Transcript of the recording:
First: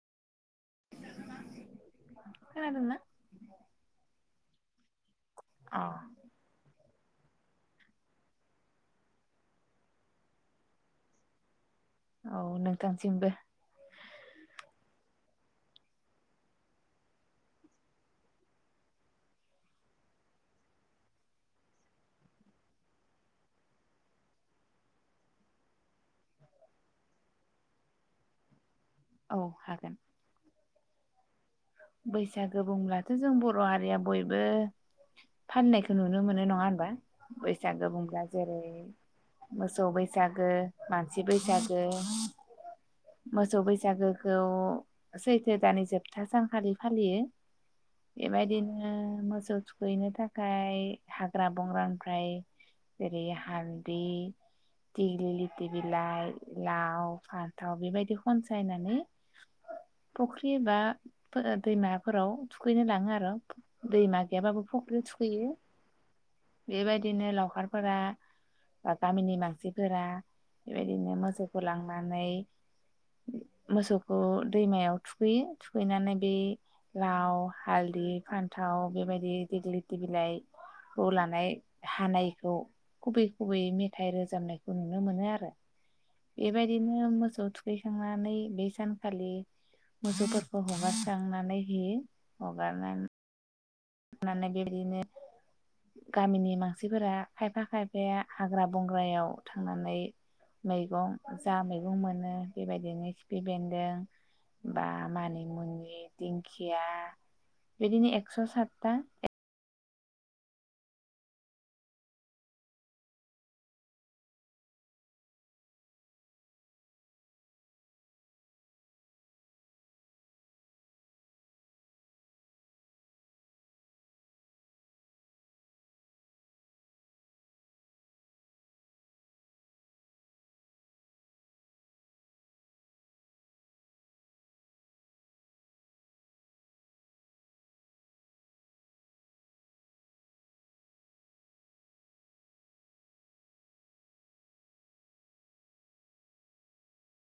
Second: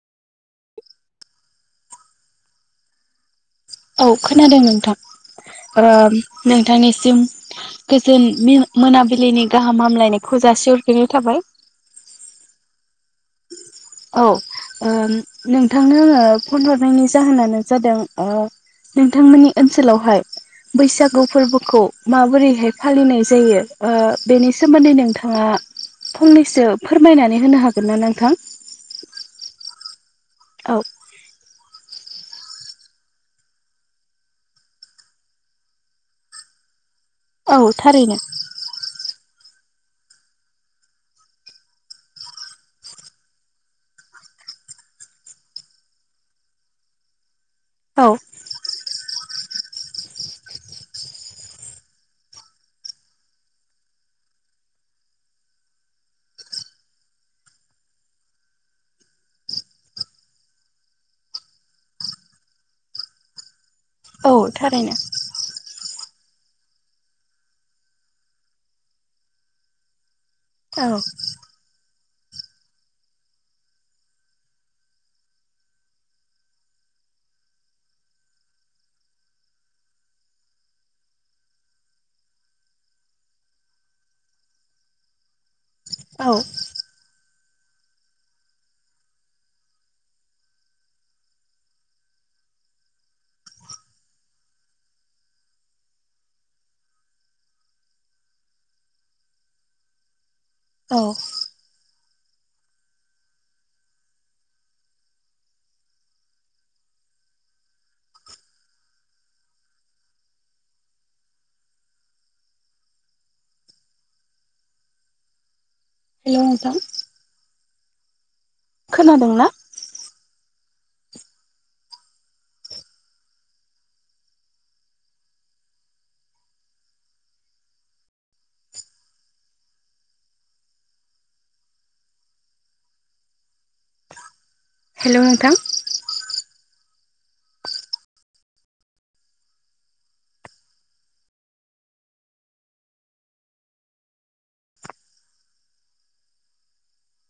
खानादोंना? औ खोनादों नोंथां। अ ओ नोंथांनि- जों गोजोन मिना मोनाबिलिनि गाहाम हामलायनायखौ जासिहरग्रोनाय थाबाय औ नोंथांसिमबो औ ओ नोंथांनो आङो फन हरनायनि जाहोनानो जादों ओ नोंथांमोननि ओनसोलावहाय बैसागु फोरबोखौ माबोरैहाय फालिनाय जायो ओ बेनि सोमोन्दै नोंथाङा फंनैसो फोरमायनानै होनो हाग हागोनना नोंथां औ हागोन औ बैसागो बुंब्लाथ' जों बर' हारिया बयबो फाननायखौ नुनो मोनो नङा होनबा औ बेैसागो थारैनो बुंब्ला जेरै मोसौ बैसागो मानसि बैसागो मोसौ बैसागोखौ सैथो दानि जोबथा सान खालि फालियो औ बेबायदिनो मोसौ थुखैनो थाखाय हाग्रा बंग्रानिफ्राय जेरै हालदै दिग्लि लिथि बिलाइ लाव फानथाव बेबायदि खनसायनानै फुख्रि बा दैमाफोराव थुखैनो लाङो आरो दैमा औ गैयाबाबो थारैनो फख्रियाव थुखैयो बेबायदिनो लावखारफोरा बा गामिनि मानसिफोरा औ बेबायदिनो मोसौखौ लां नानै मोसौखौ दैमायाव थुखैयो थुखैनानै बे लाव हालदै फान्थाव बेबायदि देग्लिथि बिलाइखौ लानाय हानायखौ खुबै खुबै मेथाइ रोजाबनायखौ नुनो मोनो आरो औ बेबायदिनो मो सौ थुखैखांनानै बे सानखालि मोसौ खौ हगारस्रांनानै होयो हगारनानै नानै बेबायदिनो गामिनि मानसिफोरा खायफा खायफाया हाग्रा बंग्रायाव थांनानै औ मैगं जा मैगं मोनो बेबायदिनो खिफि बेन्दों बा मानिमुनि दिंखिया बिदिनो एक्स' साथ था हेलौ नोंथां खोनादोंना हेलौ नोंथां